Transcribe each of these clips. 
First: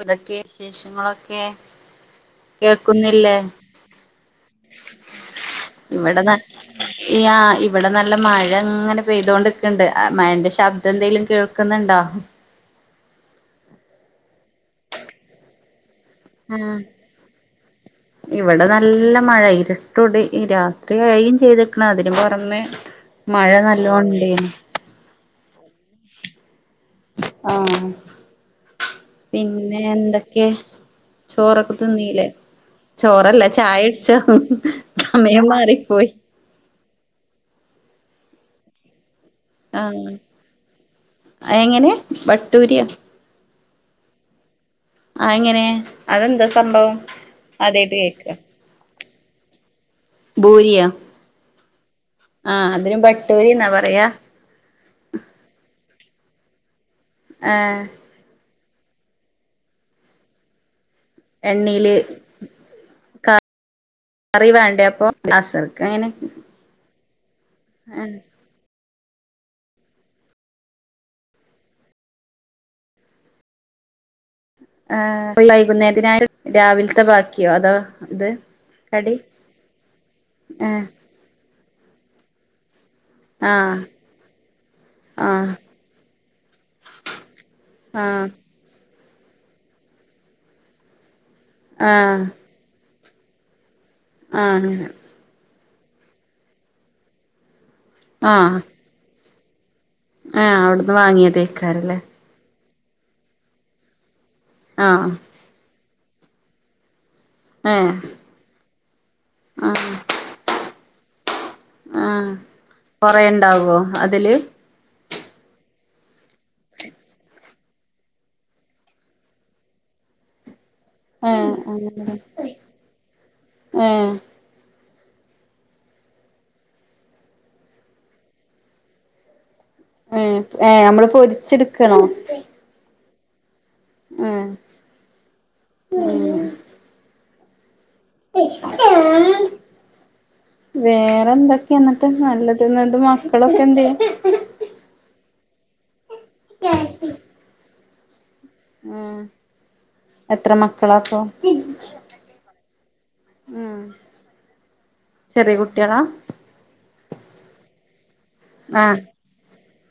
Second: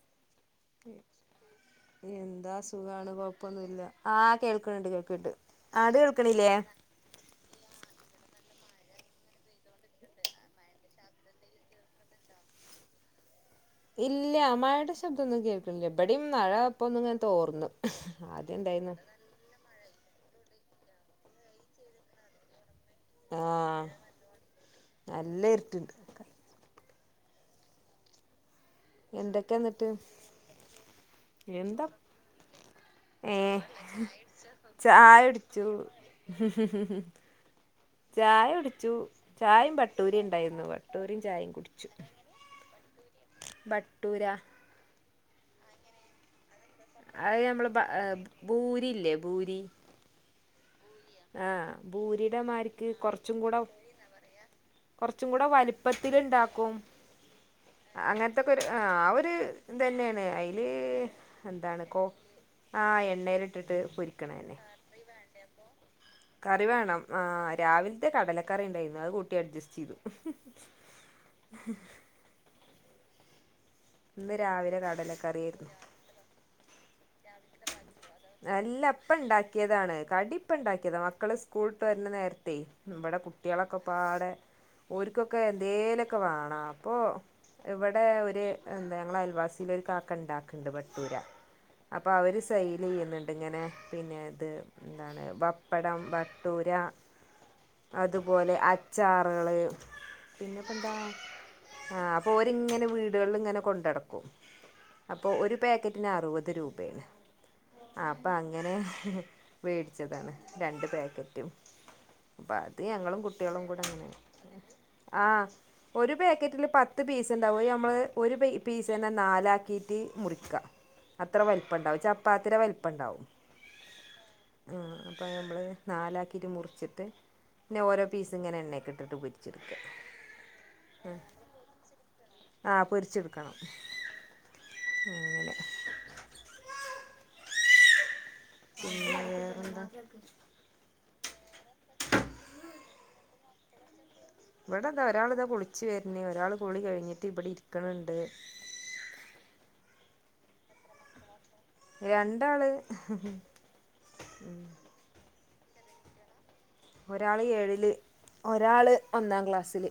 എന്തൊക്കെ വിശേഷങ്ങളൊക്കെ എന്താ സുഖാണ് കേൾക്കുന്നില്ലേ കൊഴപ്പൊന്നുല്ല ആഹ് കേൾക്ക്ണ്ണ്ണ്ട് കേൾക്ക്ണ്ണ്ണ്ട് അങ്ങട്ട് കേൾക്ക്ണില്ലെ ഈ ആഹ് ഇവിടെ നല്ല മഴ ഇങ്ങനെ പെയ്തകൊണ്ട് നിക്കണ്‌ണ്ട് മഴന്റെ ശബ്ദം എന്തെലും കേൾക്ക് കേൾക്ക്ന്നുണ്ടോ ഇല്ല മഴയുടെ ശബ്ദൊന്നും കേൾക്ക് ക്ക്ണില്ല ഇവിടെം മഴ ആഹ് ഇപ്പ ഒന്ന്ങ്ങനെ തോർന്നു ആദ്യം ഇവിടെ ഉണ്ടായീന്നു നല്ല മഴ ഇരുട്ടോടി ഈ രാത്രിയായിം ചെയ്ത്ക്ക്ണ് അതിന് പുറമെ മഴ ആഹ് നല്ലോണ്ടേന് നല്ല ഇരുട്ടുണ്ട് ആഹ് എന്തൊക്കെയാ പിന്നെ എന്നിട്ട് എന്തൊക്കെ ചോറൊക്കെ എന്താ തിന്നീല്ലെ ചോറല്ല ഏഹ് ചായ കുടിച്ചു ചായ സമയം കുടിച്ചു മാറിപ്പോയി ചായ കുടിച്ചു ചായിം ആഹ് ബട്ടൂരിണ്ടായിരുന്നു ബട്ടൂരിം ചായിം കുടിച്ചു.. വട്ടൂരിയാ.. ബട്ടൂര. അതെങ്ങനാ അതെന്താ സംഭവം.. അത് ഞമ്മള് ബ. ആദ്യായിട്ട് കേക്ക ബൂരി ഇല്ലേ ബൂരി.. ബൂരിയ.. ആഹ് ബൂരിയുടെമാരിക്ക് കൊറച്ചും കൂടെ.. ബട്ടൂരിന്നാ പറയാ കൊറച്ചും കൂടെ വലിപ്പത്തിൽ ഇണ്ടാക്കും.. ആഹ്‌.. അങ്ങൻത്തെകൊരു ആഹ് ആ ഒരു ഇതെന്നേണ്. അയില് എന്താണ് എണ്ണീല് കോ.. ആഹ് എണ്ണയിലെട്ടിട്ട് പൊരി.. കറി വേണ്ടേ അപ്പൊ അസർകെങ്ങനെ.. കറി വേണം ആഹ് രാവിലത്തെ കടല.. കറിഉണ്ടായിരുന്നു അത് കൂട്ടി അഡ്ജസ്റ്റ് ചെയ്തു.. ഇന്ന് രാവിലെ കടല ആഹ് കറിയാരുന്നു.. [unintelligible] രാവിലത്തെ ബാക്കിയോ അതോ.. ഇത് അല്ല ഇപ്പ കടി ഇണ്ടാക്കിയതാണ് കടിപ്പ ഏഹ് ഉണ്ടാക്കിയതാ മക്കള് സ്കൂള് വിട്ട് വരുന്ന നേരത്തെ നമ്മടെ.. കുട്ടിളൊക്കെ ആഹ് പാടെ.. ഓര് ക്കൊക്കെ ആഹ് എന്തേലുക്കെ വേണ അപ്പോ ഇവിടെ ആഹ് ഒരു.. എന്താ ഞങ്ങളെ അയൽവാസിലൊരു കാക്ക ണ്ടാക്ണ്ട് ബട്ടൂര.. അപ്പോ ആഹ് അവര് സെയിൽ ചെയ്യുന്നുണ്ട്. ഇങ്ങനെ പിന്നെ ഇത് ആഹ് എന്താണ്. ബപ്പ്.. പപ്പടം ബട്ടൂര.. അതുപോലെ ആഹ് അച്ചാറുകള് ആഹ് പിന്നെപ്പം എന്താ. അവിടുന്ന് വാങ്ങിയതേക്കാരല്ലേ ആഹ്.. ഓരിങ്ങനെ വീടുകളില് ഇങ്ങനെ കൊണ്ട് നടക്കു. ആഹ് അപ്പോ ഒരു പാക്കറ്റ്. ന്. അറുവത് രൂപയാണ്. ഏഹ് ആഹ്. അപ്പ അങ്ങനെ. ആഹ് വേടിച്ചതാണ് രണ്ട് പാക്കറ്റും.. ആഹ് അപ്പഅത് ഞങ്ങളും കൊറേ കുട്ടികളും ഇണ്ടാവോ കൂടെ അങ്ങനെ അതില് ആഹ്.. ഒരു പേക്കറ്റില് പത്ത് പീസ്ണ്ടാവും അത് ഞമ്മള് ഒരു പെയ് പീസെന്നെ നാലാക്കീട്ട് മുറിക്കാ അത്ര ഏഹ് വൽപ്പണ്ടാവും ചപ്പാത്തിടെ വൽപ്പണ്ടാവും ഏഹ് ആഹ് അപ്പ ഞമ്മള് നാലാക്കിട്ട് മുറിച്ചിട്ട് പിന്നെ ഓരോപീസ്ങ്ങെനെ എണ്ണെക്കിട്ടിട്ട് പൊര് ച്ച്ട്ക്കാ ഏഹ് ഏഹ് അമ്മള് പൊരിച്ച്ട്ക്കണോ ആഹ് പൊരിച്ച്ട്ക്കണം ഏഹ് അങ്ങെനെ പിന്നേ വേറെന്താ വേറെ എന്തൊക്കെന്നട്ട് നല്ലത് ന്നട്ട് മക്കളൊക്കെ എന്തേ ഇവടെതാ ഒരാള്താ കുളിച്ച് വെര്ണ് ഒരാള് കുളി കഴിഞ്ഞിട്ട് ഇബെടെ ഇരിക്ക്ണ്‌ണ്ട് ഏഹ് എത്രെ മക്കളാപ്പം രണ്ടാള് ഉം ചെറ്യെ കുട്ട്യേളാ ഒരാള് ഏഴില് ഒരാള് ഒന്നാം ക്ലാസ്സില്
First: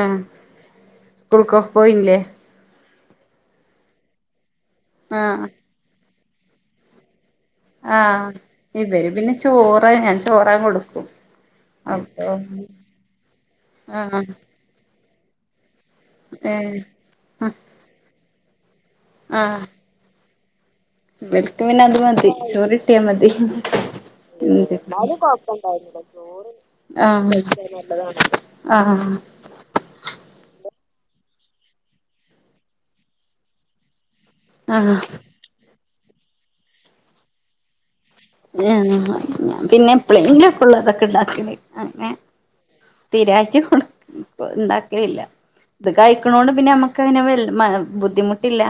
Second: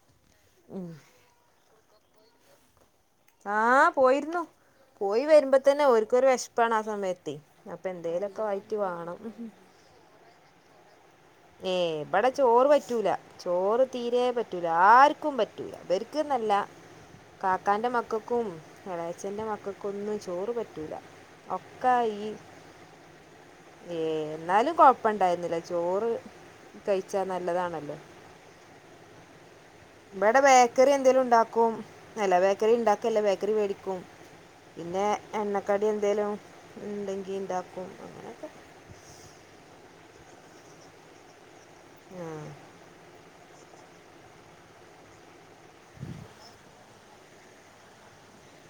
ഏഹ് സ്കൂൾക്കാെക്ക് പോയ്ല്ലേ ആഹ് പോയിരുന്നു പോയി ആഹ് വെര്മ്പതന്നെ ഓര്ക്കൊരു വെഷ്പ്പാണ് ആ സമയത്തെ അപ്പൊ ആഹ് എന്തേലൊക്കെ ആയിട്ട് ഇവര് പിന്നെ വേണം ചോറ് ഞാൻ ചോറാ കൊട്ക്കും ഏഹ് ബെടെ ചോറ് പറ്റൂല ചോറ് ആഹ് തീരേ പറ്റൂല ആര്ക്കും പറ്റൂല ബെര് ക്ക്ന്നല്ല ഏഹ് കാക്കാൻ്റെ മക്കക്കും എളെയെച്ചെൻ്റെ ആഹ് മക്കക്കൊന്നും ചോറ് പറ്റൂലാ ഇവർക്ക് പിന്നെ ഒക്കെ അത് ഈ മതി ചോറ് കിട്ടിയാ മതി ഏഹ് ന്നാലും കൊഴപ്പണ്ടായേര്ന്നില്ല ചോറ് ആഹ് കഴിച്ചാൽ മി നല്ലതാണല്ലോ [unintelligible] ആഹ് ആഹ് ബെടെ ബേക്കെറി എന്തേലുംണ്ടാക്കും അല്ല ബേക്കെറിണ്ടാക്കെല്ലാ ബേക്കെറി മേടിക്കും ആഹ് പിന്നെ എണ്ണക്കടി എന്തേലും ഇണ്ടെങ്കി ണ്ടാക്കും [unintelligible] ഞാൻ പിന്നെ എപ്പെളേങ്കിലൊക്കാെള്ളു അതൊക്കെണ്ടാക്കല് അങ്ങ്നെ ആ സ്ഥിരായ്ട്ട് കൊട് ഇണ്ടാക്കലില്ല ഇത് കഴിക്ക്ണോണ്ട് പിന്നെ ഞമ്മ ക്കങ്ങെനെ വെൽ മ ബുദ്ധിമുട്ടില്ല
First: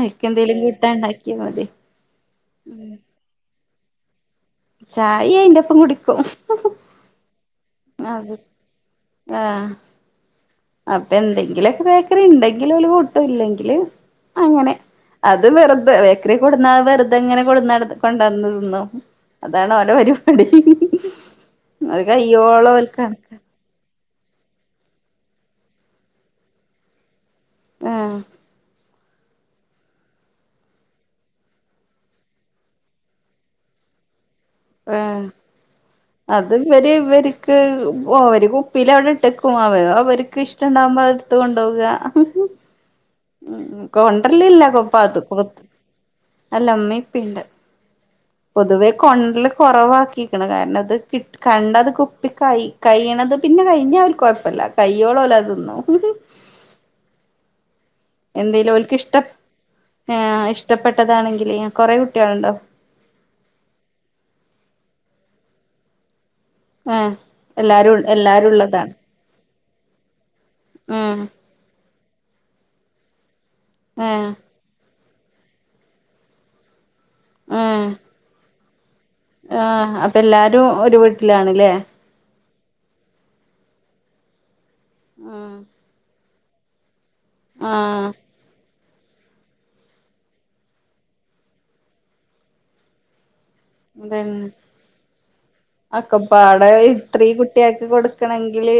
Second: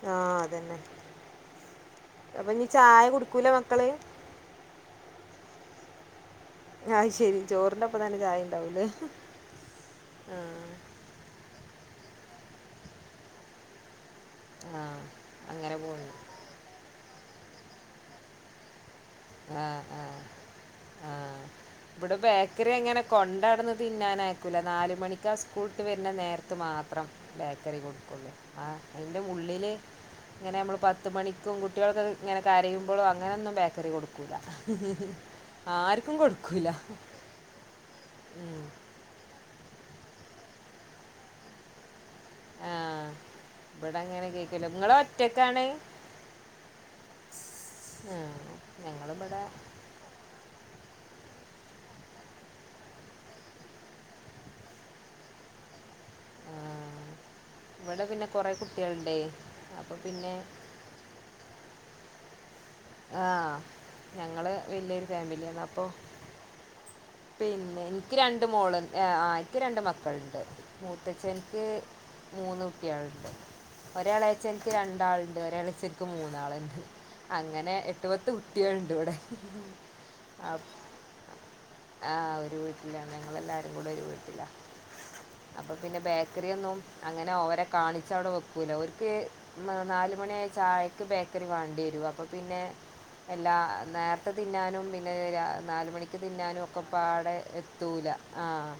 അയ്ക്ക് ആഹ് എന്തേലും അതെന്നെ കൂട്ടാൻ ഇണ്ടാക്കിയാ മതി അപ്പൊ ഞ്ഞി ചായ കുടിക്കൂല മക്കള് ചായിം അയ്ന്റെപ്പം കുടിക്കും ഏഹ് ശെരി ചോറിന്റെപ്പം തന്നെ അത് ചായിംണ്ടാവുലേ ആഹ് ആഹ് അപ്പൊ എന്തെങ്കിലൊക്കെ ബേക്കറിണ്ടെങ്കിലോല് കൂട്ടും ഇല്ലെങ്കില് അങ്ങെനെ ആഹ് അത് അങ്ങനെ വെറ്തെ പോന്നു ബേക്കെറി കൊട്ന്നാ അത് വെറ്തെങ്ങെനെ കൊടന്നട് കൊണ്ടാട്ന്ന് തിന്നും അതാണ് ആഹ് ഓലെ ആഹ് പര്പാടി ആഹ് അത് കയ്യോളാേല്ക്കൺക്കാ തിന്നാനയ്ക്കൂല നാല് മണിക്കാ സ്കൂൾട്ട് വര്ണ നേരത്ത് മാത്രം ബേക്കറി ആഹ് കൊട്ക്കാെള്ളൂ ആഹ് അയ്ന്റെ ഉള്ളില് ഇങ്ങെനെ ഞമ്മള് പത്ത് മണിക്കും കുട്ട്യേളൊക്കെങ്ങെനെ കരയ്മ്പളും അങ്ങെനൊന്നും ബേക്കെറി കൊട് ക്കൂല ആഹ് ആര്ക്കും കൊട്ക്കൂലാ ക്ക് ഓര് കുപ്പീലവ്ടെ ഇട്ടെക്കും അവ അവര്ക്ക് ഇഷ്ടണ്ടാവ്മ്പ അത്ട്ത്ത് കൊണ്ടോകാ ആഹ് ഉം ഇവിടെ അങ്ങനെ കൊണ്ടര്ലില്ല കേക്കൂല കൊപ്പ നിങ്ങള് അത് കൊ ഒറ്റക്കാണ് അല്ല മ്മീം പ്പീം ണ്ട് ആഹ് പൊതുവേ ഞങ്ങളിവിടെ കൊണ്ടര്ല് കൊറവാക്കീക്ക്ണ് കാരണം ത് കി കണ്ടാ ത് കുപ്പി കൈ കൈയ്യ്ണത് പിന്നെ കയ്ഞ്ഞാ അവര്ക്കൊഴപ്പല്ല കയ്യോളലത് ത്‌ന്നും ഇബെടെ പിന്നെ കാെറേ എന്തേലും കുട്ട്യേൾണ്ടേ അപ്പം പിന്നേ ട്ടപ്പെട്ടതാണെങ്കില് ഞൻ കൊറേ കുട്ട്യാൾണ്ടോ ആഹ് ഞങ്ങള് വെല്യാെര് ഫാമില്യാണ് അപ്പം എഹ് പിന്നെ ഇൻക്ക് രണ്ട് മോള് എഹ് ആഹ് നിക്ക് രണ്ട് മക്കളുണ്ട് ഏഹ് മൂത്തച്ഛൻക്ക് മൂന്ന് കുട്ടികളുണ്ട് ഏഹ് ഒരാളാച്ചൻക്ക് രണ്ടാളണ്ട് ഒരളച്ചൻക്ക് മൂന്നാളണ്ട് അങ്ങനെ ഏഹ് എട്ട് പത്ത് കുട്ടിക്കൾ ഉണ്ട് ഇവിടെ ആഹ് അപ്പൊ എല്ലാരും ഒരു വീട്ടിലാണ്ല്ലേ ആഹ് ഒരു വീട്ടിലാണ് നങ്ങളെല്ലാരും കൂടെ ഒരു വീട്ടില ഉം പിന്നെ ബേക്കറി ഒന്നും അങ്ങനെ ഓരെ കാണിച്ച ആഹ് അവിടെ വെക്കും ക്കൂല ഒർക്ക് നാലുമണിയ ചായ്ക്ക് ബേക്കറി വേണ്ടി വരു അപ്പൊ പിന്നെ എല്ലാ നേരത്തെ അതന്നെ തിന്നാനും പിന്നെ നാലുമണിക്ക് തിന്നാനും അക്കപ്പാടെ ഇത്രീ ഒക്കപ്പാടെ കുട്ടിയാക്ക് എത്തൂല ആഹ് കൊടുക്കണെങ്കില്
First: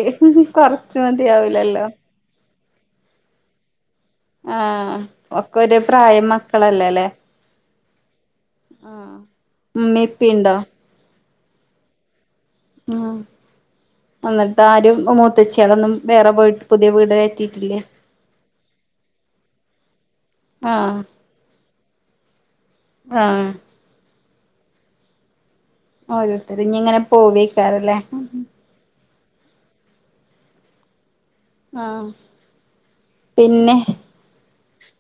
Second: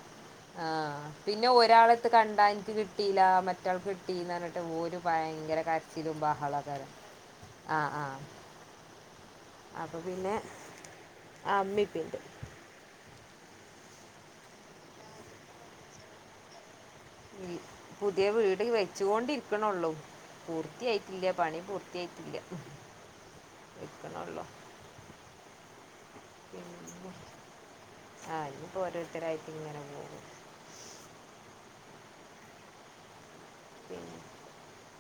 കൊറച്ച് ആഹ് പിന്നെ മതിയാവൂലല്ലോ ഒരാള കണ്ട എനക്ക് കിട്ടീല്ല മറ്റ റ്റാൾ കിട്ടീന്ന് പറഞ്ഞിട്ട് ആഹ് ഓര് ഒക്കെ ഭയങ്കര ഒരേ കരച്ചിലും പ്രായം ബഹളക്കാരം മക്കളല്ലേല്ലേ ആഹ് ആഹ് ആഹ് അപ്പം ഉമ്മീം പിന്നെ ഇപ്പീണ്ടോ ആഹ് മ്മീം പ്പീ ഉണ്ട് ഉം എന്നിട്ട് ആരും മൂത്തച്ച്ചികളൊന്നും വേറെ പോയിട്ട് പുതിയ വീട് കയറ്റിയിട്ടില്ലേ പുതിയ വീട് വെച്ചുകൊണ്ടിരിക്കണള്ളൂ ആഹ് പൂർത്തിയായിട്ടില്ല പണി പൂർത്തിയായിട്ടില്ല ആഹ് ഇട്ക്ക്ണോള്ളൂ ഓരോരുത്തര് ഇങ്ങനെ പോവക്കാറല്ലേ ആഹ് ഇനിയിപ്പോ ഓരോരുത്തരായിട്ട് ഇങ്ങനെ പോവും ആഹ് പിന്നെ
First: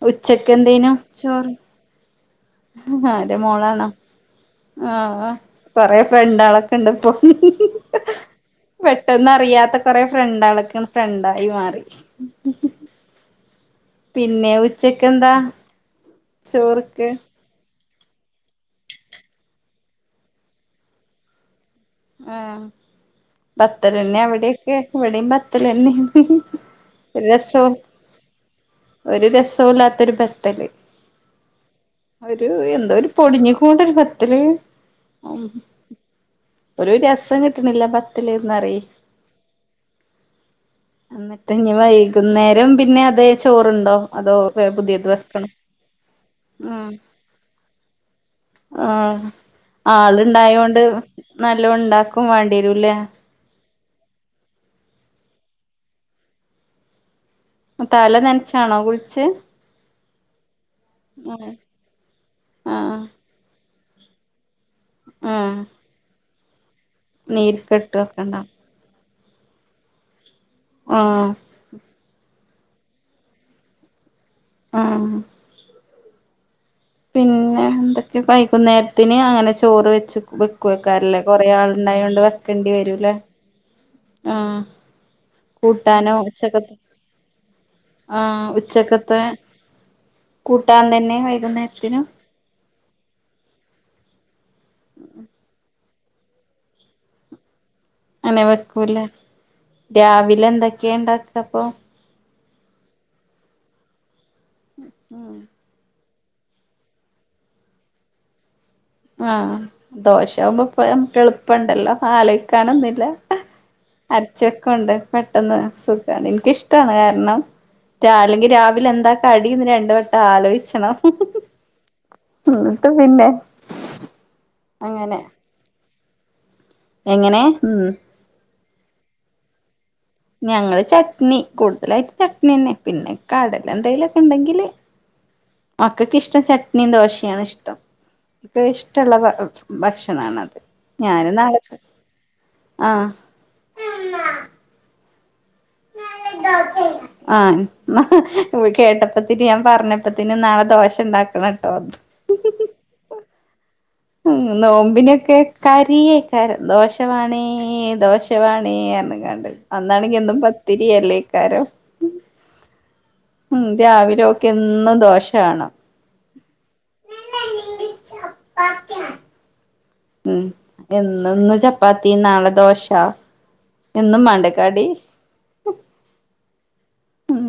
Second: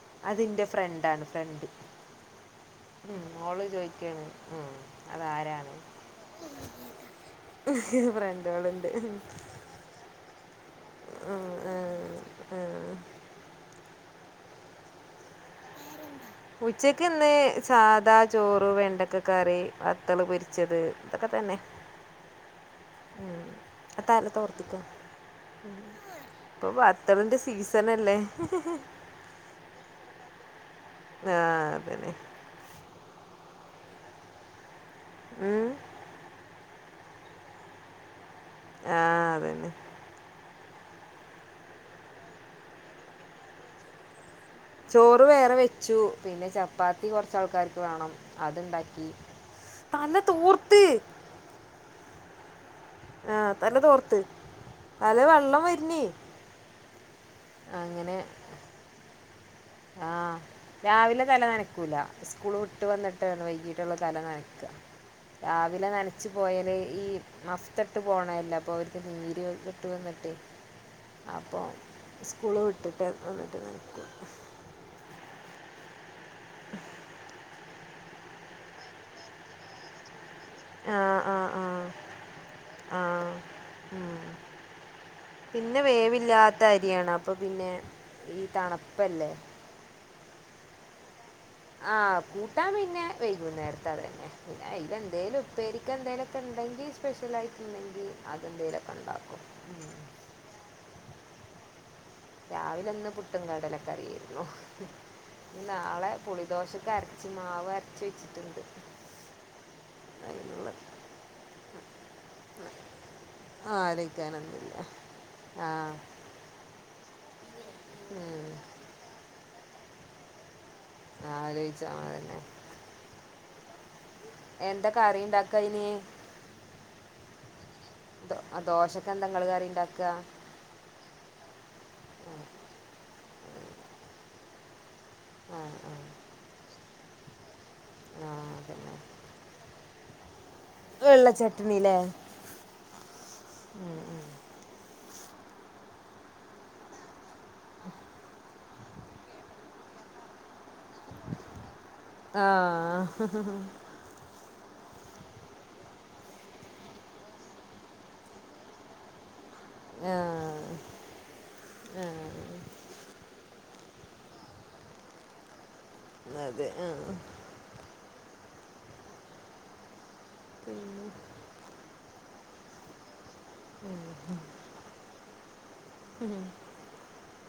ഉച്ചക്ക് അതെൻ്റെ എന്തേനോ ഫ്രണ്ടാണ് ചോറ് ഫ്രണ്ട് ആടെ ഓള് മോളാണോ ചോദിക്കാണ് ഉം, ആഹ് അതാരാണ് കൊറെ ഫ്രണ്ടളൊക്കെ ഇണ്ട് ഇപ്പൊ ഫ്രണ്ടുകളുണ്ട് പെട്ടെന്ന് അറിയാത്ത കൊറെ ഫ്രണ്ട ആക്ക ഫ്രണ്ടായി മാറി പിന്നെ ഉച്ചക്ക് എന്താ ഉച്ചക്ക് ചോറ്ക്ക് ഇന്ന് സാദാ ചോറ് വെണ്ടക്ക കറി വത്തള് പൊരിച്ചത് ഇതൊക്കെ തന്നെ ആഹ് ആ ബത്തൽന്നെ തല തോർത്തിക്ക ഇവിടെക്കെ ഇവിടെയും ബത്തൽന്നെ ഇപ്പൊ ബത്തലിന്റെ സീസൺ അല്ലേ ഒരു രസവും ഇല്ലാത്തരു ബത്തല് ആഹ് അതന്നെ ഒരു എന്തോ ഒരു പൊടിഞ്ഞു കൂടരു ബത്തില് ഉം ഒരു രസം കിട്ടണില്ല ബത്തില്ന്നറിയി ആ അതന്നെ എന്നിട്ട് ഇനി വൈകുന്നേരം പിന്നെ അതേ ചോറണ്ടോ അതോ പുതിയത് ചോറ് വെക്കണോ വേറെ വെച്ചു പിന്നെ ആഹ് ചപ്പാത്തി കുറച്ചാൾക്കാർക്ക് വേണം അത്ണ്ടാക്കി ആഹ് തല തോർത്ത് നല്ല ഉണ്ടാക്കും വേണ്ടിരും ഇല്ലേ ആഹ് തല തോർത്ത് തല വെള്ളം വരുന്നേ തല നനച്ചാണോ കുളിച്ചെ ആഹ് രാവിലെ തല നനക്കൂല സ്കൂള് വിട്ട് ആഹ് വന്നിട്ട് വൈകിട്ടുള്ള തല നനക്ക ആഹ് രാവിലെ ന ച്ച് പോയല് ഈ മഫ്ത ഇട്ട് നീര്ക്കെട്ടൊക്കെ ഉണ്ടാവും പോണല്ല അപ്പൊ അവർക്ക് നീര് കെട്ട്ന്നിട്ടേ ആഹ് അപ്പൾ സ്കൂള് വിട്ടിട്ട് വന്നിട്ട് നനക്കുള്ളു ആഹ് ഉ പിന്നെ എന്തൊക്കെ വൈകുന്നേരത്തിന് അങ്ങനെ ചോറ് വെച്ച് വക്ക ആ വെക്കാറല്ലേ ആ കൊറെ ആൾ ഉണ്ടായ ആ കൊണ്ട് വെക്കേണ്ടി ആ വരൂല്ലേ ഉം ആഹ് പിന്നെ കൂട്ടാനോ വേവില്ലാത്ത ഉച്ചക്കത്തെ അരിയാണ് അപ്പൊ പിന്നെ ഈ ആഹ് ഉച്ചക്കത്തെ തണുപ്പല്ലേ കൂട്ടാൻ തന്നെ വൈകുന്നേരം ആ കൂട്ടാൻ പിന്നെ വൈകും നേരത്തെ അത തന്നെ പിന്ന അല എന്തേലും ഉപ്പ ചിക്ക എന്തേലുമൊക്കെ ഉണ്ടെങ്കിൽ സ്പെഷ്യൽ ആയിട്ട് ഉണ്ടെങ്കിൽ അതെന്തേലും ഒക്കെ ഉണ്ടാക്കും വിലന്തക്ക ക്ക ഉണ്ടാക്ക അപ്പൊ രാവിലെ അന്ന് പുട്ടും കാടലൊക്കെ അറിയായിരുന്നു ഉം നാളെ പുളിദോശക്കെ അരച്ച് മാവ് അരച്ച വെച്ചിട്ടുണ്ട് ആഹ അതിനുള്ള ദോശകുമ്പോ എളുപ്പുണ്ടല്ലോ ആല സാനൊന്നില്ല ആലോചിക്കാനൊന്നുമില്ല അരച്ചൊക്കണ്ട് പെട്ടെന്ന് ആ സുഖമാണ് എനിക്കിഷ്ടമാണ് ക ണം അല്ലെങ്കിൽ രാവിലെ എന്താ അടന്ന് രണ്ട വട്ടം ആലോചിച്ചണം ആലോചിച്ചതന്നെ എന്തൊക്കെ അങ്ങനെ അറിുണ്ടാക്ക ഇന എങ്ങനെ ഉ ദോഷൊക്കെ എന്തെങ്കൾ കാര്റി ഉണ്ടാക്കുക ഞങ്ങള് ചട്നി കൂടുതലായിട്ട് ചട്നി തന്നെ പിന്നെ കടല എന്തെലും ഒക്കെ ഉണ്ടെങ്കില് ആഹ് ആഹ് മക്കൊക്കെ ഇഷ്ടം ചട്നിയും ദോശയാാണ് ആഹ് ഇഷ്ടംക്ക അതന്നെ ഇഷ്ടമുള്ള ഭക്ഷണണത് ഞാന് നാളക്ക് വെള്ളച്ചട്ടണില്ലേ ആഹ നക്ക ആഹ കേട്ടപ്പത്തിന് ഞാൻ പറഞ്ഞപ്പത്തിന് നാളെ ദോഷ ഉണ്ടാക്കണ കേട്ടോ ആഹ ഉം നോമ്പിനൊക്കെ കരിയേകാരം ദോശവാണേ ദോശ ദോശ വാണെ പറഞ്ഞ കണ്ട് അന്നാണെങ്കി എന്നും പത്തിരിയ അല്ലേക്കാരം ആഹ ഉം രാവില ഒക്കെ എന്നും ദോഷ വേണം അതെ ആ ഉ എന്നന്ന് ചപ്പാത്തി ചപ്പാത്തി നാളെ ദോശ എന്നും മാണ്ടേ കടി ഉം ഉം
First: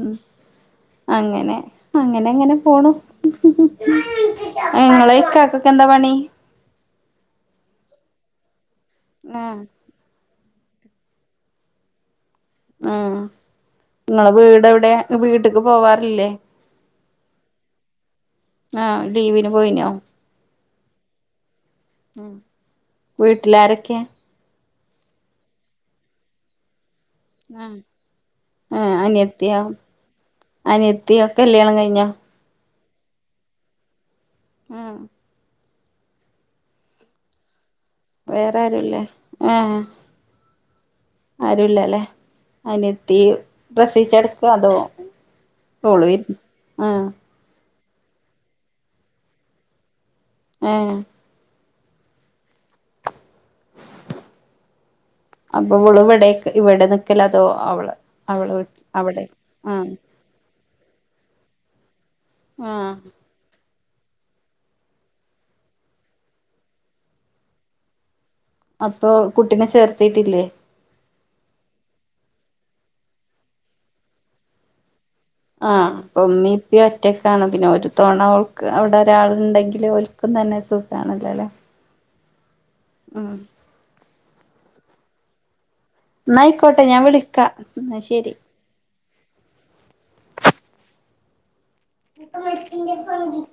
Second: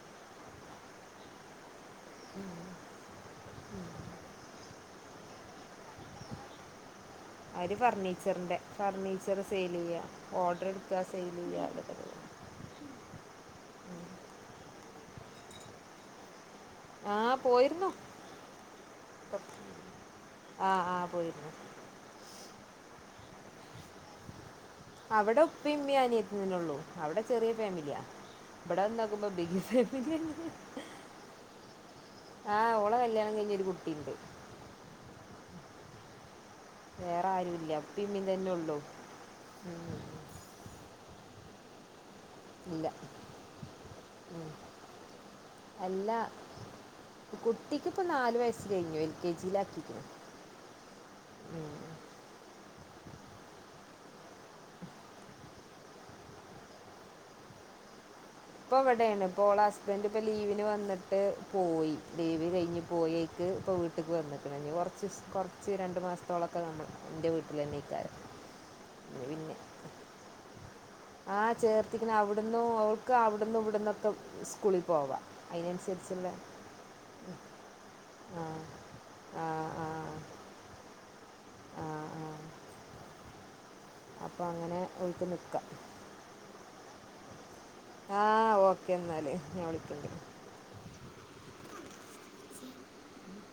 അങ്ങനെ അങ്ങനെ അങ്ങനെ പോണു ആ ഇങ്ങളെ ഇക്കാക്കൊക്കെ എന്താ പണി അവര് ഫർണീച്ചറിന്റെ ഫർണിച്ചറ് ആഹ് സെയിൽ ചെയ്യ ഓർഡർ എടുക്കുക സെയിൽ ചെയ്യ അതൊക്കെ തന്നെ ആ ഇങ്ങളെ വീട് എവിടെ വീട്ടക്ക് പോവാറില്ലേ ആഹ് പോയിരുന്നു ആഹ ലീവിന് പോയിനോ ആഹ് ആഹ് പോയിരുന്നു ഉം വീട്ടിലാരൊക്കെ അവിടെ ഉപ്പ ഉമ്മി അനിയത്തി തന്നെ ഒള്ളു അവിടെ ചെറിയ ഫാമിലിയ ആഹ് ഇവിടെ വന്നോക്കുമ്പോ അനിയത്തിയോ വല്യ ഫാമിലിയ അനിയത്തിയോ കല്യാണം കഴിഞ്ഞോ ആഹ് ഓളെ കല്യാണം കഴിഞ് ഒരു കുട്ടിയുണ്ട് ഉം വേറെ ആരുല്ല ഇപ്പി ഇമ്മീ തന്നെ വേറെ ഉള്ളു ആരുല്ലേ ആഹ് ഉം ആരുല്ലല്ലേ ഇല്ല അനിയത്തി പ്രസവിച്ച് കിടക്ക അതോ ഓള് ആ കുട്ടിക്ക് ഇപ്പം നാല് വയസ്സ് കഴിഞ്ഞു എൽ കെ ജിൽ ആക്കിക്ക്ണ്‌ ആഹ അപ്പൊ ഇവള് ഇവിടെ ഇവിടെ നിക്കല് അതോ അവള് അവള് ഇപ്പോ അവിടെ എവിടെയാണ് ഇപ്പോ ആഹ് ഹസ്ബൻറ് ഇപ്പോ ലീവിന് വന്നിട്ട് പോയി ലീവ് കഴിഞ്ഞ് ആഹ് പോയി ക്ക് ഇപ്പോ വീട്ട്ക്ക് വന്നക്ക്ണ് ഇനി കുറച്ച് കുറച്ച് രണ്ട് മാസത്തോളൊക്കെ നമ്മൾ എൻ്റെ വീട്ടിൽ തന്നെ ആയിക്കാരം അപ്പോ കുട്ടിനെ ചേർത്തിട്ടില്ലേ ആ ചേർത്തിക്ക്ണ്‌ അവിടുന്നു ഓൾക് അവിടുന്നുവിടുന്നൊക്കെ സ്കൂളിൽ പോവാ ആഹ് ഇപ്പോമ്മി പ്പി ഒറ്റക്കാണ് പിന്നെ ഒരു തോണ ആ ഓൾക്ക് ആ ആ അവിടൊരാള്ണ്ടെങ്കില് ഓല്ക്ക് തന്നെ സുഖാണല്ലോല്ലെ ആ ഉം അപ്പോങ്ങനെ ഓല്ക്ക് നിക്കാം ന്നായിക്കോട്ടെ ഞാൻ വിളിക്കാം ന്നാ ശെരി ഒക്കെന്നാല് ഞാൻ വിളിക്ക്ണ്ട് [unintelligible]